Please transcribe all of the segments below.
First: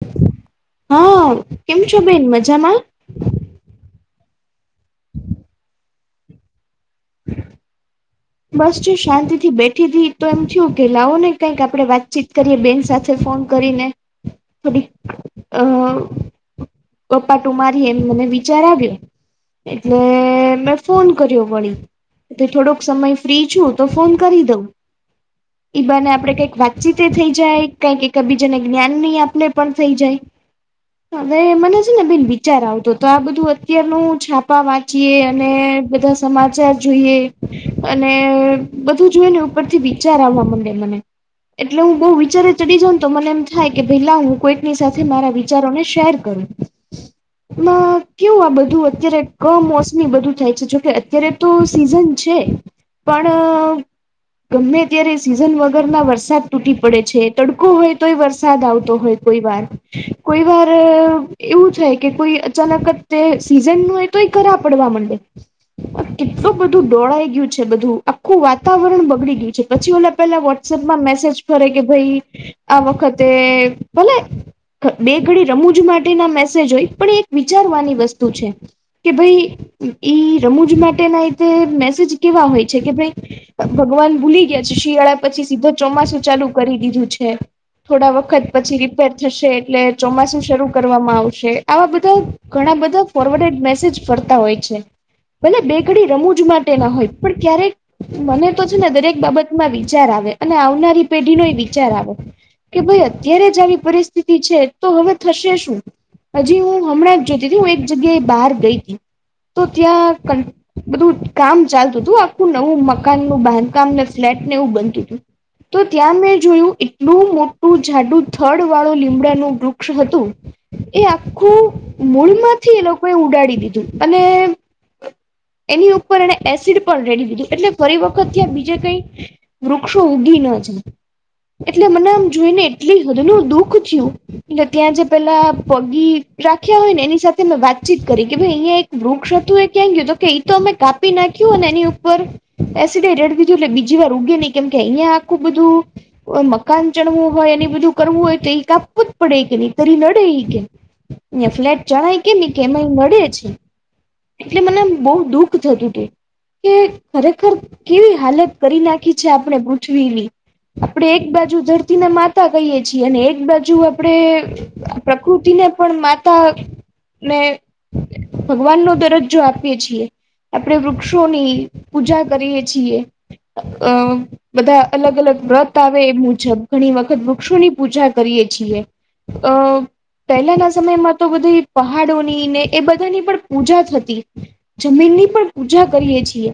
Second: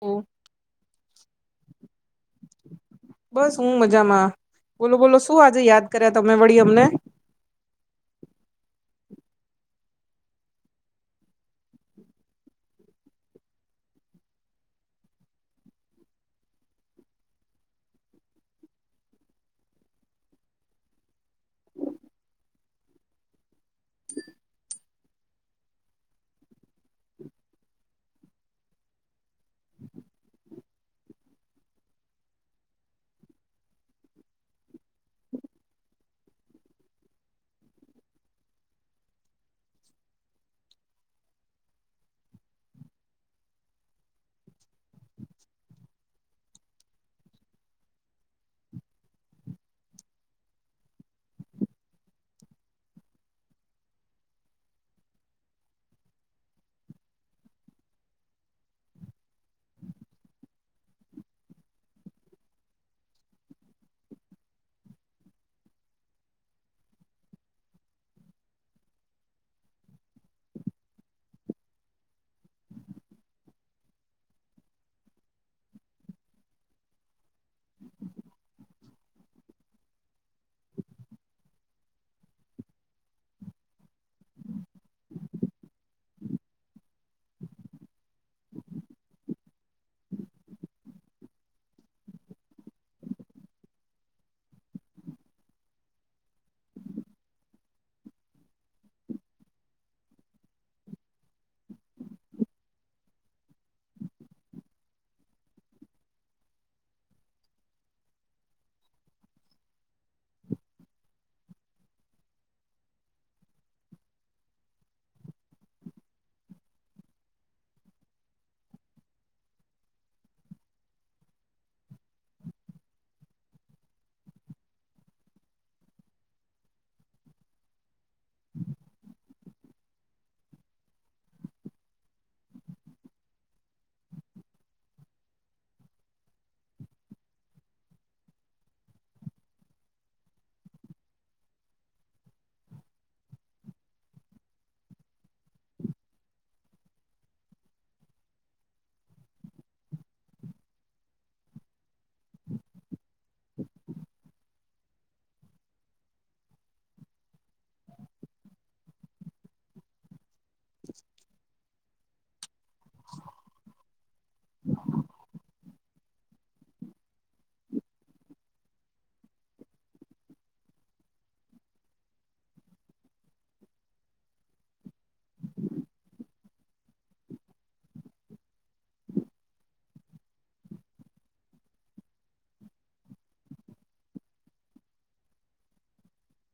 હમ. હા કેમ છો બેન મજામાં. બસ હું મજામાં બોલો બોલો શું આજે યાદ કર્યા તમે વળી અમને હ બસ જો શાંતિ થી બેઠી હતી તો એમ થયું કેે લવો ને કંઈક આપડે વાતચીત કરીએ બેન સાથે ફોન કરીને થોડી અ. પપ્પા ટું મારી એમ મને વિચાર આવ્યું એટલે મેં ફોન કર્યો વળી કે થોડોક સમય ફ્રી છું તો ફોન કરી દઉં. ઈ બાને આપડે કંઈક વાતચીતે થઈ જાય કઈક એક બીજાને જ્ઞાન નહી આપણે પણ થઈ જાય. હવે મને છે ને બેન વિચાર આવતો તો આ બધું અત્યારનું છાપા વા ચી અને બધા સમાચાર જોઈએ. અને બધું જોય ને ઉપરથી વિચાર આવા મડે મને એટલે હું બહુ વિચારે ચડી જાઉં ને તો મને એમ થાય કે ભાઈ લાઉ હું કોઈકની સાથે મારા વિચારોને શેર કરું. ના કેવુ આ બધું અત્યારે કમોસમી બધું થાય છે જોકે અત્યારે તો સિઝન છે પણ ગમે તત્યારે સીઝન વગરમાં વરસાદ તૂટી પડે છે તડકો હોય તોય વરસાદ આવતો હોય. કોઈ વાર કોઈ વાર એવું થાય કે કોઈ અચાનક જ તે સીઝન નુ એક તો એ કરા પડવા મંડે આ કેટલું બધું દોળાઈ ગયું છે બઘુ આખું વાતાવરણ બગડી ગયું છે પછી ઓલા પેલા વોટસપમાં મેસેજ કરરે કે ભઈ આ વખતે ભલે બે ઘડી રમૂજ માટે ના મેસેજ હોય પણ એ એક વિચારવાની વસ્તુ છે. કે ભાઈ ઈ રમૂજ માટે નાતે મેસેજ કેવા હોય છે કે ભાઈ. ભગવાન ભૂલી ગયા છે શિયાળા પછી સીધું ચોમાસું ચાલુ કરી દીધું છે. થોડા વખત પછી રિપેર થશે એટલે ચોમાસું શરૂ કરવામાં આવશે આવા બધા ઘણા બધા ફોરવડેડ મેસેજ કરતા હોય છે ભલે બેકડી રમૂજ માટે ના હોય. પણ ક્યારેક મને તો છે ને દરેક બાબતમાં વિચાર આવે અને આવનારી પેઢીનો વિચાર આવે. કે ભાઈ અત્યારે જ આવી પરિસ્થિતિ છે તો હવે થશે શું. હજી હું હમણાં જ જોતી હું એક જગ્યાએ બહાર ગઈ હતી. તો ત્યાં કં બધું કામ ચાલતું તુ. શું આખું નવું મકાનનું બાંધકામ ફ્લેટ ને એવું બનતું તું. તો ત્યાં મેં જોયું એટલું મોટું જાડું થડ વાળું લીમડાનું વૃક્ષ હતું. એ આખું મૂળમાંથી એ લોકોએ ઉડાડી દીધું અને એની ઉપર એને એસિડ પણ રેડી દીધું એટલે ફરી વખત ત્યાં બીજે કઈ વૃક્ષો ઊભી ન જાય. એટલે મને આમ જોઈને એટલી હધલું દુઃખ થિયું. એટલે ત્યાં જે પેલા પગી રાખ્યા હોય ને એની સાથે મેં વાતચીત કરી કે ભાઈ અહંયા એક વૃક્ષ હતું એ ક્યાં ગયું કે એઈ તો અમે કાપી નાખ્યું ને એની એસડે રડ દીધું એટલે બીજી વાર ઉગે નહી કેમકે અહિયાં આખું બધું કોઈ મકાન ચણવું હોય એની બધું કરવું હોય તો એ કાપવું જ પડે કે નહી તર નડે ઈ કે. ન્યાં ફ્લેટ ચણાય કેમ એમાંય ઈ નડે છે. એટલે મને આમ બહુ દુઃખ થતું તુ. કે ખરેખર કેવી હાલત કરી નાખી છે આપણેે પૃથ્વીની. આપડે એક બાજુ ધરતી ને માતા કહીએ છીએ અને એક બાજુ આપણે પ્રકૃતિને પણ માતા ને ભગવાનનો દરજ્જો આપીએ છીએ આપડે વૃક્ષોની પૂજા કરીએ છીએ અ બધા અલગ-અલગ વ્રત આવે એ મુજબ ઘણી વખત વૃક્ષોની પૂજા કરીએ છીએ. અ. પહેલાના સમયમાં તો બધી પહાડોની ને એ બધાની પણ પૂજા થતી. જમીનની પણ પૂજા કરીએે છીએ.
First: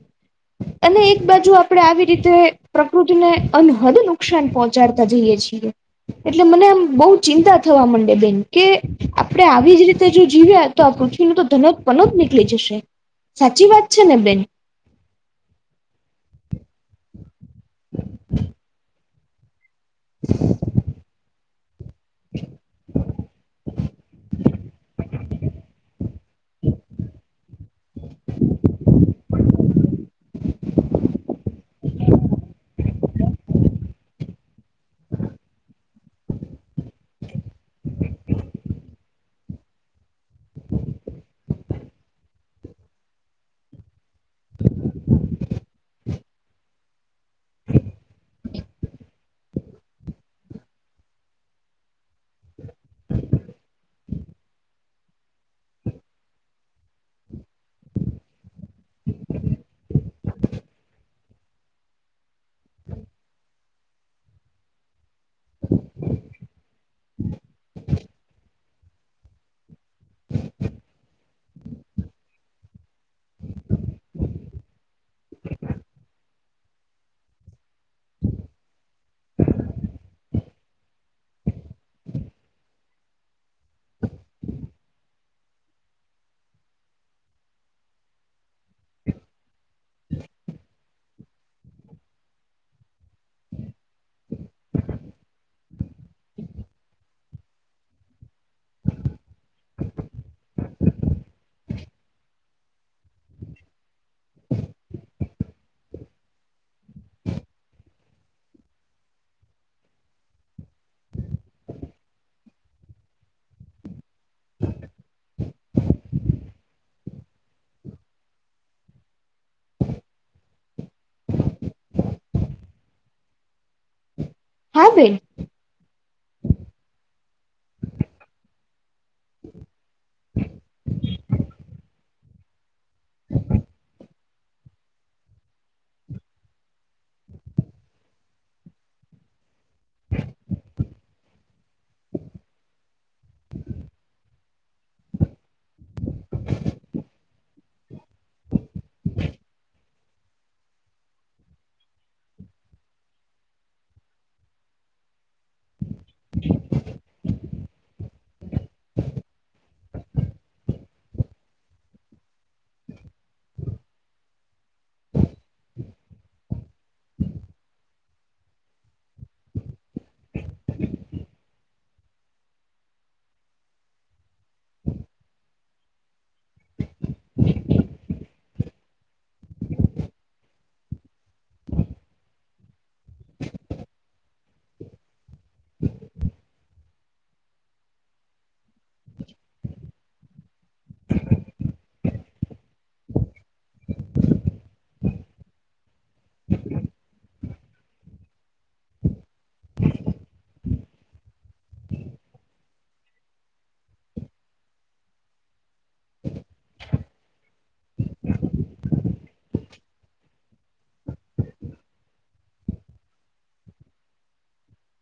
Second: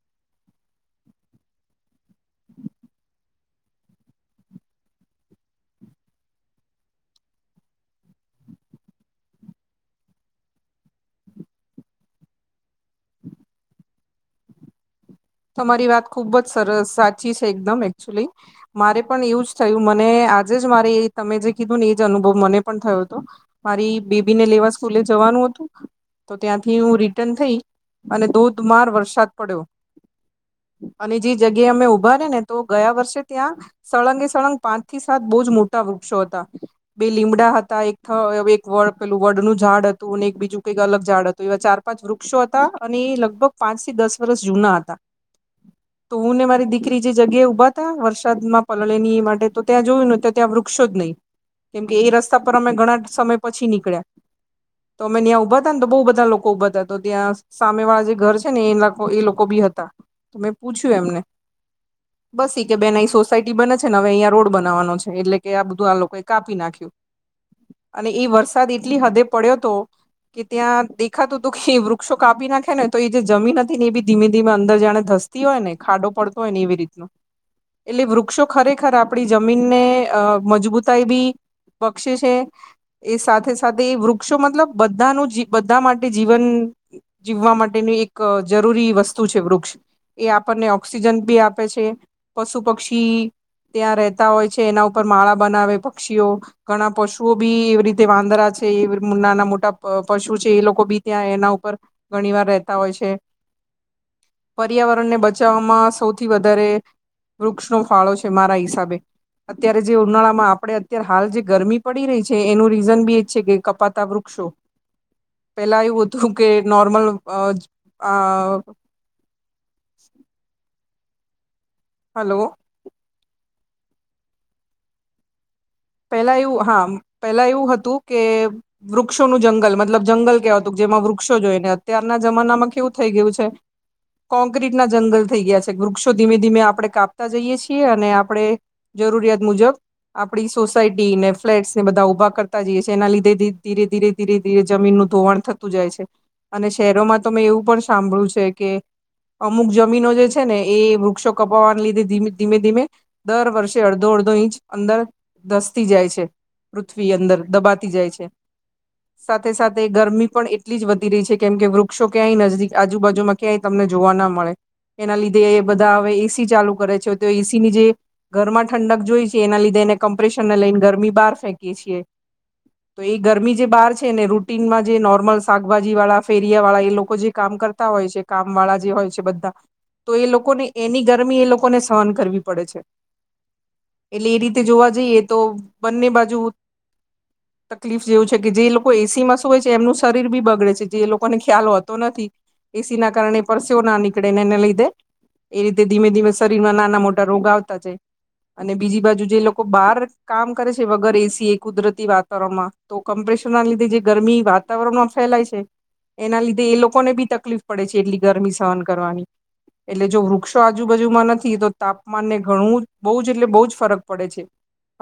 અને એક બાજુ આપણે આવી રીતે પ્રકૃતિને અનહદ નુકસાન પહોંચાડતા જઈએ છીએ. એટલે મને આમ બહુ ચિંતા થવા મંડેલી કે આપણેે આવી જ રીતે જો જીવ્યા તો આ પૃથ્વીણુ તો ધનક પનક નીકળી જશે સાચી વાત છે ને બેન. તમારી વાત ખુબ જ સરસ સાચી છે, એકદમ એકચુલી મારે પણ એવું જ થયું મને આજે જ મારે તમે જે કીધું ને. એજ અનુભવ મને પણ થયો હતો મારી બેબી ને લેવા સ્કૂલે જવાનું હતું તો ત્યાંથી હું રિટર્ન થઈ અને ધોધમાર વરસાદ પડ્યો. અને જે જગ્યાએ અમે ઉભા રે ને તો ગયા વર્ષે ત્યાં સળંગે સળંગ પાંચ થી સાત બહુ જ મોટા વૃક્ષો હતા. બે લીમડા હતા એક એક વડ પેલું વડનું ઝાડ હતું અને એક બીજું કઈક અલગ ઝાડ હતું. તો એવા ચાર પાંચ વૃક્ષો હતા અને લગભગ પાંચ થી દસ વર્ષ જુના હતા. [inaudible] તો હું ને મારી દીકરી જે જગ્યાએ ઉભા તાં વરસાદમાં પલળે ની માટે તો ત્યાં જોયું ને તો ત્યાં વૃક્ષો જ નહીં. કેમ કે એ રસ્તા પર અમે ઘણા સમય પછી નીકળ્યા. તો અમે ન્યાં ઉભા ને તો બહુ બધા લોકો ઉભા હતા તો ત્યાં સામે વાળા જે ઘર છે, ને એ એ લોકો બી હતા. તો મેં પૂછ્યું એમને. બસ કે ઈ કે બેન અહીં સોસાયટી બને છે, ને હવે અહીંયા રોડ બનાવાનો છે, એટલે કે આ બધું આ લોકો એ કાપી નાખે. અને એ વરસાદ એટલી હદે પડ્યો તો, કે ત્યાં દેખાતું હતું કે વૃક્ષો કાપી નાખે ને તો એ જે જમીન હતી ને એ બી ધીમે-ધીમે અંદર જાણે ધસતી હોય ને ખાડો પડતો હોય ને એવી રીતનો. એટલે વૃક્ષો ખરેખર આપડી જમીનને અ મજબૂતાઈ બી. બક્ષે છે. એ સાથે-સાથે એ વૃક્ષો મતલબ બધાનું જી બધા માટે જીવન. જીવવા માટેની એક જરૂરી વસ્તુ છે વૃક્ષ. એ આપણને ઓક્સિજન બી આપે છે, પશુ, પક્ષી ત્યાં રહેતા હોય છે, એના ઉપર માળા બનાવે પક્ષીઓ. ઘણા પશુઓ બી એવી રીતે વાંદરા છે, એ નાના મોટા પશુ છે એ લોકો બી ત્યાં એના ઉપર. ઘણી વાર રહેતા હોય છે. પર્યાવરણને બચાવવામાં સૌથી વધારે વૃક્ષનો ફાળો છે, મારા હિસાબે. અત્યારે જે ઉનાળા માં આપડે અત્યારે હાલ જે ગરમી પડી રહી છે એનું રીઝન બી એ જ છે કે કપાતા વૃક્ષો. [unintelligible] પેલા એવું હતું કે નોર્મલ આ [inaudible] હલો હા બેન. પેલા એવું હા પેલા એવું હતું કે વૃક્ષોનું જંગલ મતલબ જંગલ કેવાતું જેમાં વૃક્ષો જોઈને અત્યારના જમાનામાં કેવું થઈ ગયું છે, કોંક્રીટ ના જંગલ થઈ ગયા છે, વૃક્ષો ધીમે ધીમે આપડણે કાપતા જઈએ છીએ અને આપડણે. જરૂરિયાત મુજબ આપડી. સોસાયટી ને ફ્લેટ્સને બધા ઉભા કરતા જઈએ છીએના લીધે ધીરે ધીરે ધીરે ધીરે જમીનનું ધોવાણ થું. જાય છે અને શહેરોમાં તો મેં એવું પણ સાંભળ્યું છે, કે. અમુક જમીનો જે છે, ને એ વૃક્ષો કપાવવાને લીધે ધીમે ધીમે ધીમે. દર વર્ષે અડધો અડધો ઇંચ અંદર ધસતી જાય છે, પૃથ્વી અંદર. દબાતી જાય છે. [unintelligible] સાથે સાથે ગરમી પણ એટલી જ વધી રહી છે કેમ કે વૃક્ષો ક્યાંય નજીદીક આજુબાજુમાં ક્યાંય તમને જોવા ના મળે. એના લીધે એ બધા હવે એસી ચાલુ કરે છે તો એસીની જે ઘરમાં ઠંડક જોઈ છે એના લીધે એને કમ્પ્રેશનને લઈને ગરમી બાર ફેંકીએ છીએ. તો એ ગરમી જે બાર છે ને રૂટનમાં જે નોર્મલ શાકભાજી વાળા ફેરિયા વાળા એ લોકો જે કામ કર હોય છે કામવાળા જે હોય છે બધાં. તો એ લોકોને એની ગરમી એ લોકોને સહન કરવી પડે છે એટલે એ રીત જોવા જઈએ તો બંને બાજુ તકલીફ જેવું છે કે જે લો કોઈ એસીમાં શું હોય છે એમનું શરીર બી બગડે છે જે લોકોને ખ્યાલ હોતો નથી. એસીના કારણે પરસેઓ ના નીકળે ને એને લીધે. એ રીતે ધીમે ધીમે શરીરમાં નાના મોટા રોગ આવતા જ અને બીજી બાજુ જે લો બાર કામ કરે છે વગર એસી એ કુદરતી વાતાવરણમાં તો કમ્પ્રેશર ના લીધે જે ગરમી વા વાતાવરણમાં ફેલાય છે એના લીધે એ લોકોને બી તકલીફ પડે છે એટલી ગરમી સહન કરવાની. એટલે જો વૃક્ષો આજુબાજુમાં નથી તો તાપમાનને ઘણું બોજ એટલે બોજ ફરક પડે છે.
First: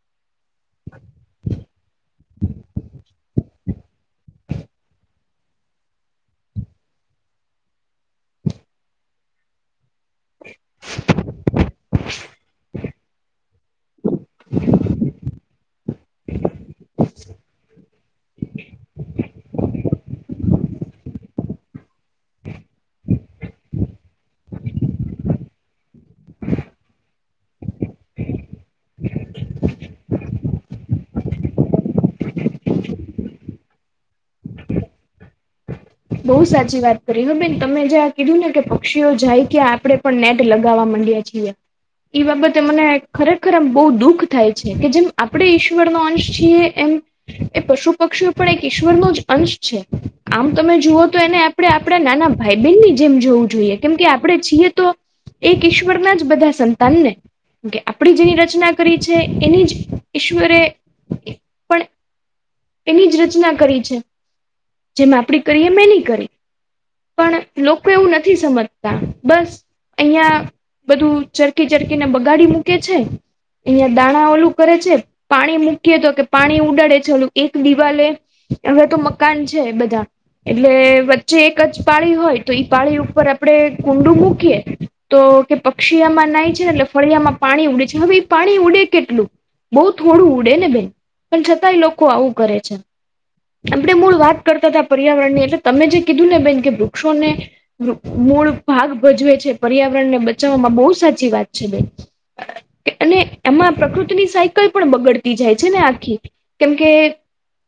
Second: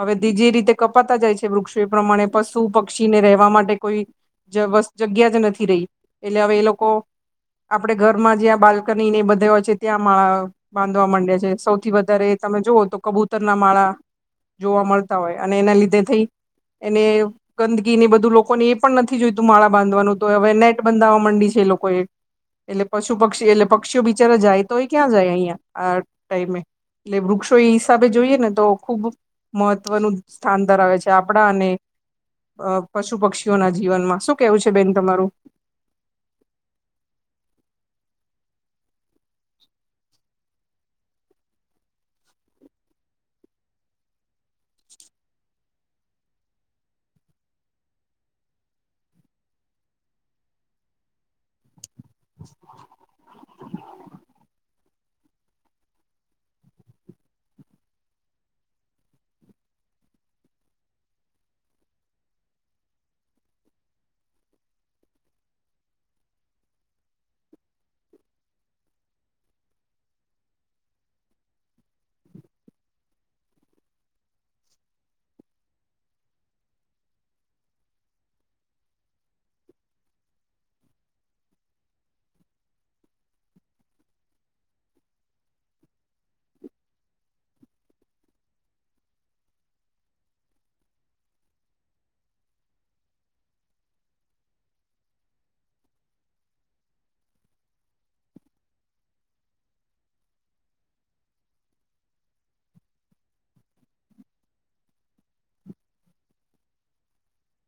હવે તે જે રીતે કપાતા જાય છે વૃક્ષો એ પ્રમાણે પશુ, પક્ષી ને રહેવા માટે કોઈ બસ જગ્યા જ નથી રેય એટલે હવે એ લોકો આપડે ઘરમાં જ્યાં બાલ્કની ને બધે હોય છે. ત્યાં માળા બાંધવા માંડે છે સૌથી વધારે તમે જુઓ તો કબૂતરના માળા. જોવા મલતા હોય અને એના લીધે થી એને ગંદકી ને બધું લોકોને એ પણ નથી જોઈતું માળા બાંધવાનું તો હવે નેટ બંધવા માંડી છે એ લોકોએ. એટલે પશુ, પક્ષી એટલે પક્ષીઓ બિચારા જાય તો ઈ ક્યાં જાય અયાં આ ટાઈમે. એટલે વૃક્ષો એ હિસાબે જોઈએ ને તો ખુબ મહત્વનું સ્થાન ધરાવે છે આપણા અને અ પશુ પક્ષીઓના જીવનમાં શું કેવું છે બેન તમારું? બોઉ સાચી વાત કરી હ બેન તમે જ્યાં કીધું ને કે પક્ષીઓ જાય કે આપડે પણ નેટ લગાવવા માંડ્યા છીએ. એ બાબતે મને ખરેખર આમ બો દુઃખ થાય છે કે જેમ આપણેે ઈશ્વરનો અંશ છીએ એમ એ પશુ પક્ષીઓ પણ એક ઈશ્વરનો જ અંશ છે. આમ તમે જુઓ તો એને આપણે આપડા નાના ભાઈ બેનની જેમ જોવું જોઈએ કેમ કે આપડે છીએ તો એક ઈશ્વરના જ બધા સંતાન ને. કે આપણી જેની રચના કરી છે એની જ ઈશ્વરે પણ એની જ રચના કરી છે જેમ આપણી કરીએ મેની કરી. પણ લોકો એવું નથી સમજતા બસ. અહીંયા બધું ચરકી ચરકી ને બગાડી મૂકે છે. અહિયાં દાણા ઓલું કરે છે પાણી મૂકીએ તો કે પાણી ઉડાડે છે ઓલું એક દિવાલે હવે તો મકાન છે બધાં. એટલે વચ્ચે એક જ પાળી હોય તો ઈ પાળી ઉપર આપણે કુંડું મૂકીએ. તો કે પક્ષી આમાં નાઈ છે ને એટલે ફળિયામાં પાણી ઉડે છે હવે એ પાણી ઉડે કેટલું. બોઉ થોડું ઉડે ને બેન પણ છતાંય લોકો આવું કરે છે. આપણે મૂળ વાત કરતા તા પર્યાવરણની એટલે તમે જે કીધું ને બેન કે વૃક્ષોને મૂળ ભાગ ભજવે છે પર્યાવરણ ને બચાવવામાં બો સાચી વાત છે બેન. અને એમાં પ્રકૃતિની સાયકલ પણ બગડતી જાય છે ને આખી. કેમકે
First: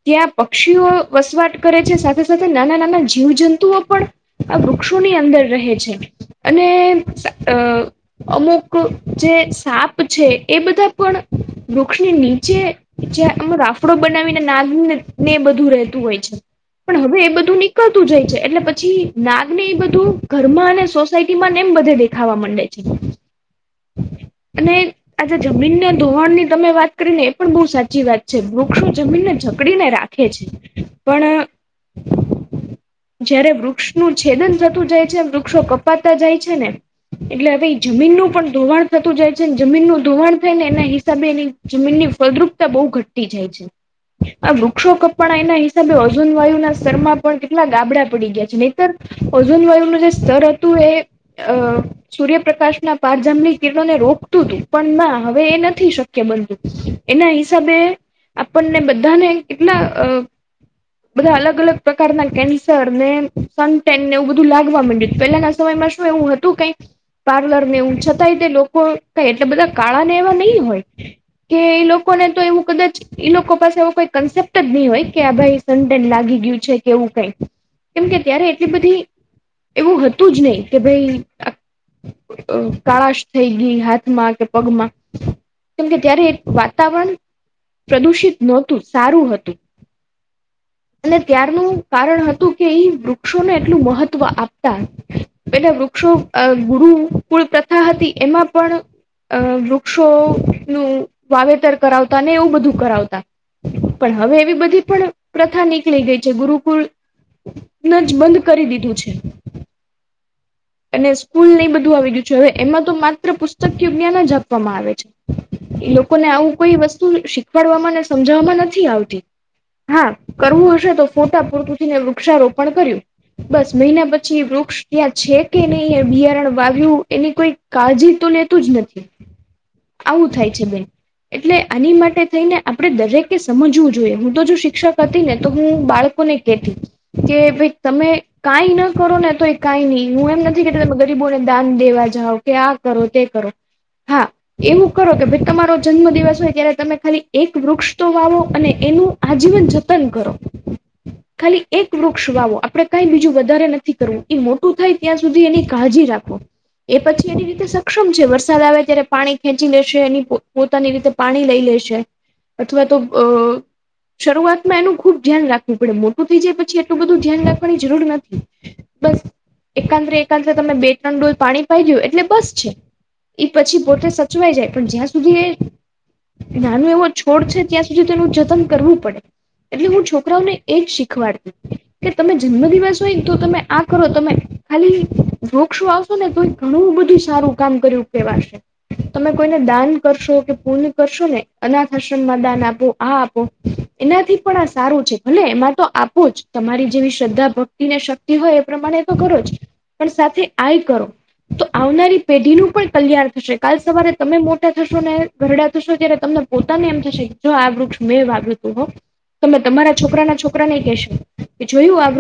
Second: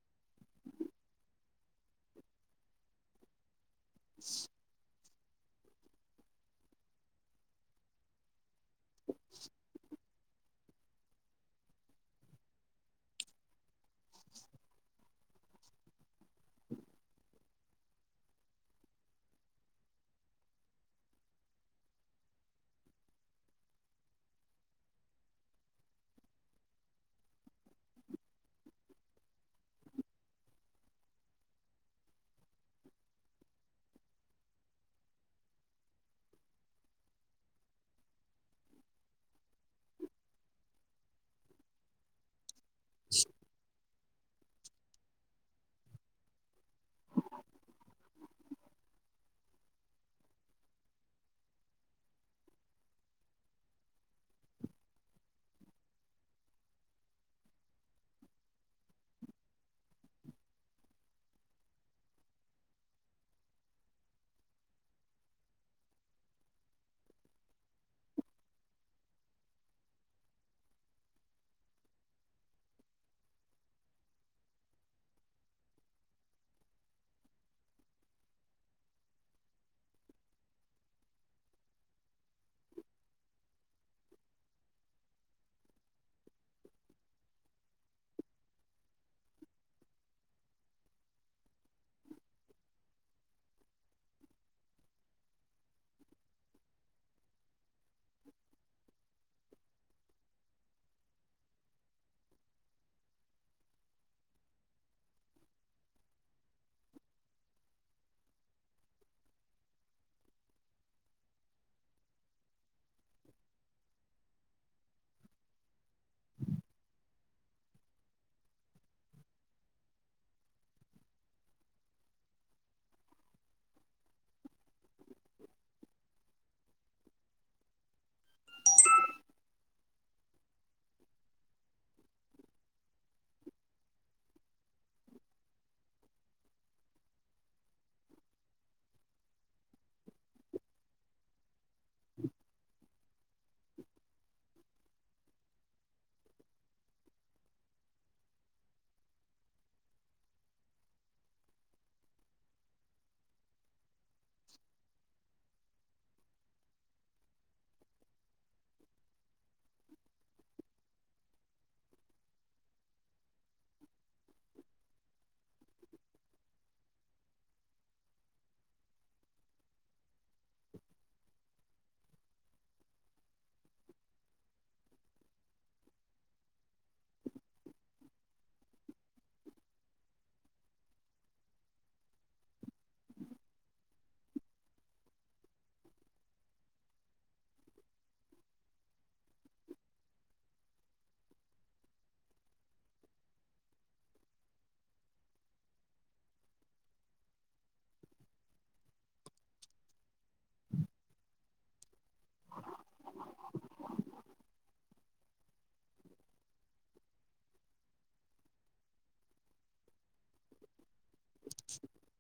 ત્યાં પક્ષીઓ વસવાટ કરે છે સા સાથે સાથે નાના નાના જીવજંતુઓ પણ આ વૃક્ષોની અંદર રહે છે. અને અ અમુક જે સાપ છે. એ બધાં પણ વૃક્ષની નીચે જે અમ રાફડો બનાવીને નાગ ને ને બધું રહેતું હોય છે. પણ હવે એ બધું નીકળતું જાય છે એટલે પછી નાગને એ બધું ઘરમાં અને સોસાયટીમાં નેમ બધે દી ખાવા માંડે છે અને આજે જમીનના ધોવાણની તમે વાત કરી ને એ પણ બો સાચી વાત છે વૃક્ષો જમીનને જકડીને રા છે પણ જયારે વૃક્ષનું છેદન થતું જાય છે વૃક્ષો કપાતા જાય છે ને. એટલે હવે જમીનનુંું પણ ધોવાણ થતું જાય છેને જમીનનું ધોવાણ થાય ને એના હિસાબે એની જમીનની ફળદ્રુપતા બહુ ઘટી જાય છે આ વૃક્ષો કપડા એના હિસાબે ઓજુન વાયુ ના સ્તરમાં પણ કેટલા ગાબડા પડી ગયા છે નહીતર ઓજુન વાયુનું જે સ્તર હતું એ અ સૂર્યપ્રકાશના પાંચજામની કિરણો ને રોકતું હતું પણ ના હવે એ નથી શકત બ એના હિસાબે આપણને બધાને કેટલા અ બધા અલગ અલગ પ્રકારના કેન્સર ને સનનને એવું બધું લાગવા માંડ્યું પેલાના સમયમાં શું એવું હતું. તું કઈક પાર્લર ને એવું છતાંય તે લોકો ક એટલા બધા કાળા ને એવા નહીં હોય. કે એ લોકોને તો એવું કદાચ એ લોકો પાસે એવ કોઈ કન્સેપ્ટ જ નહી હોય કે આ ભાઈ લાગી ગયું છે કે એવું કઈ કેમ કે ત્યારે એટલી બધી એવું હતું જ નહી કે ભાઈ કાળાશ થઈ ગઈ હાથમાં કે પગમાં. કેમકે ત્યારે વાતાવરણ પ્રદુષિત નહોતું સારું હતું. અને ત્યારનું કારણ હતું કે ઈ વૃક્ષોને એટલું મહત્વ આપતા એલે વૃક્ષો ગુરુકુળ પ્રથા હતી એમાં પણ અ વૃક્ષો નું વાવેતર કરાવતા ને એવું બધું કરાવતા. પણ હવે એવી બધી પણ પ્રથા નીકળી ગઈ છે ગુરુકુળ જ બંધ કરી દીધું છે. અને સ્કૂલ નહી બધું આવી ગયું છે હવે એમાં તો માત્ર પુસ્તક ય જ્ઞાન જ આપવામાં આવે છે. લોકોને આવું કોઈ વસ્તુ શીખવાડવામાં ને સમજવામાં નથી આવતી. હા કરવું હશે તો ફોટા પૂરતું થઈને વૃક્ષારોપણ કર્યું. બસ મહિના પછી વૃક્ષ ત્યાં છે કે નહી બિયારણ વાવ્યું એની કોઈ કાળજી તો લેતું જ નથી આવું થાય છે બેન એટલે આની માટે થઈને આપડે દરેકે સમજવું જોઈએ હું તો જો શ શિક્ષક હતી ને તો હું બાળકો ને કેતી હતી. કે ભાઈ તમે કાઈ ન કરો ને તો એ કાઈ નહી હું એમ નથી કે તમે ગરીબોને દાન દેવા જાવ. કે આ કરો તે કરો હા એવું કરો કે ભાઈ તમારો જન્મ દિવસ હોય ત્યારે તમે ખાલી એક વૃક્ષ તો વાવો અને એનું આજ જીવન જતન કરો ખાલી એક વૃક્ષ વાવો આપડે કઈ બીજું વધારે નથી કરવું ઈ મોટું થાય. ત્યાં સુધી એની કાળજી રાખો. એ પછી એની રીતે સક્ષમ છે વરસાદ આવે ત્યારે પાણી ખેંચી લેશે એની પોતાની રીતે પાણી લઈ લેશે અથવા તો અ શરૂઆતમાં એનું ખુબ ધ્યાન રાખવું પડે મોટું થઇ જાય પછી એટલું બધું ધ્યાન રાખવાની જરૂર નથી બસ એકાંતરે એકાંતરે તમે બે ત્રણ ડોલ પાણી પાઇ ગયો એટલે બસ છે એ પછી પોતે સચવાઈ જાય પણ જ્યાં સુધી એ નાનું એવો છોડ છે ત્યાં સુધી તેનું જતન કરવું પડે એટલે હું છોકરાઓને એ જ શીખવાડતી કે તમે જન્મ દિવસ હોય તો તમે આ કરો તમે ખાલી વૃક્ષો આવશો ને તો એ ઘણું બધું સારું કામ કર્યું કેહેવાશે તમે કોઈને દાન કરશો કે પૂણ કરશો ને અનાથ આશ્રમમાં દાન આપો આ આપો એનાથી પણ આ સારું છે ભલે એમાં તો આપો જ તમારી જેવી શ્રદ્ધા ભક્તિ ને શક્તિ હોય એ પ્રમાણે તો કરો જ પણ સાથે આઈ કરો તો આવનારી પેઢી નું પણ કલ્યાણ થશે કાલ સવારે તમે મોટા થશો ને ગરડા થશો જ્યારે તમને પોતાની એમ તો શીખજો આ વૃક્ષ મેૃ તમે તમારા છોકરા ના છોકરા નને કશો કે જોયું આ વૃક્ષ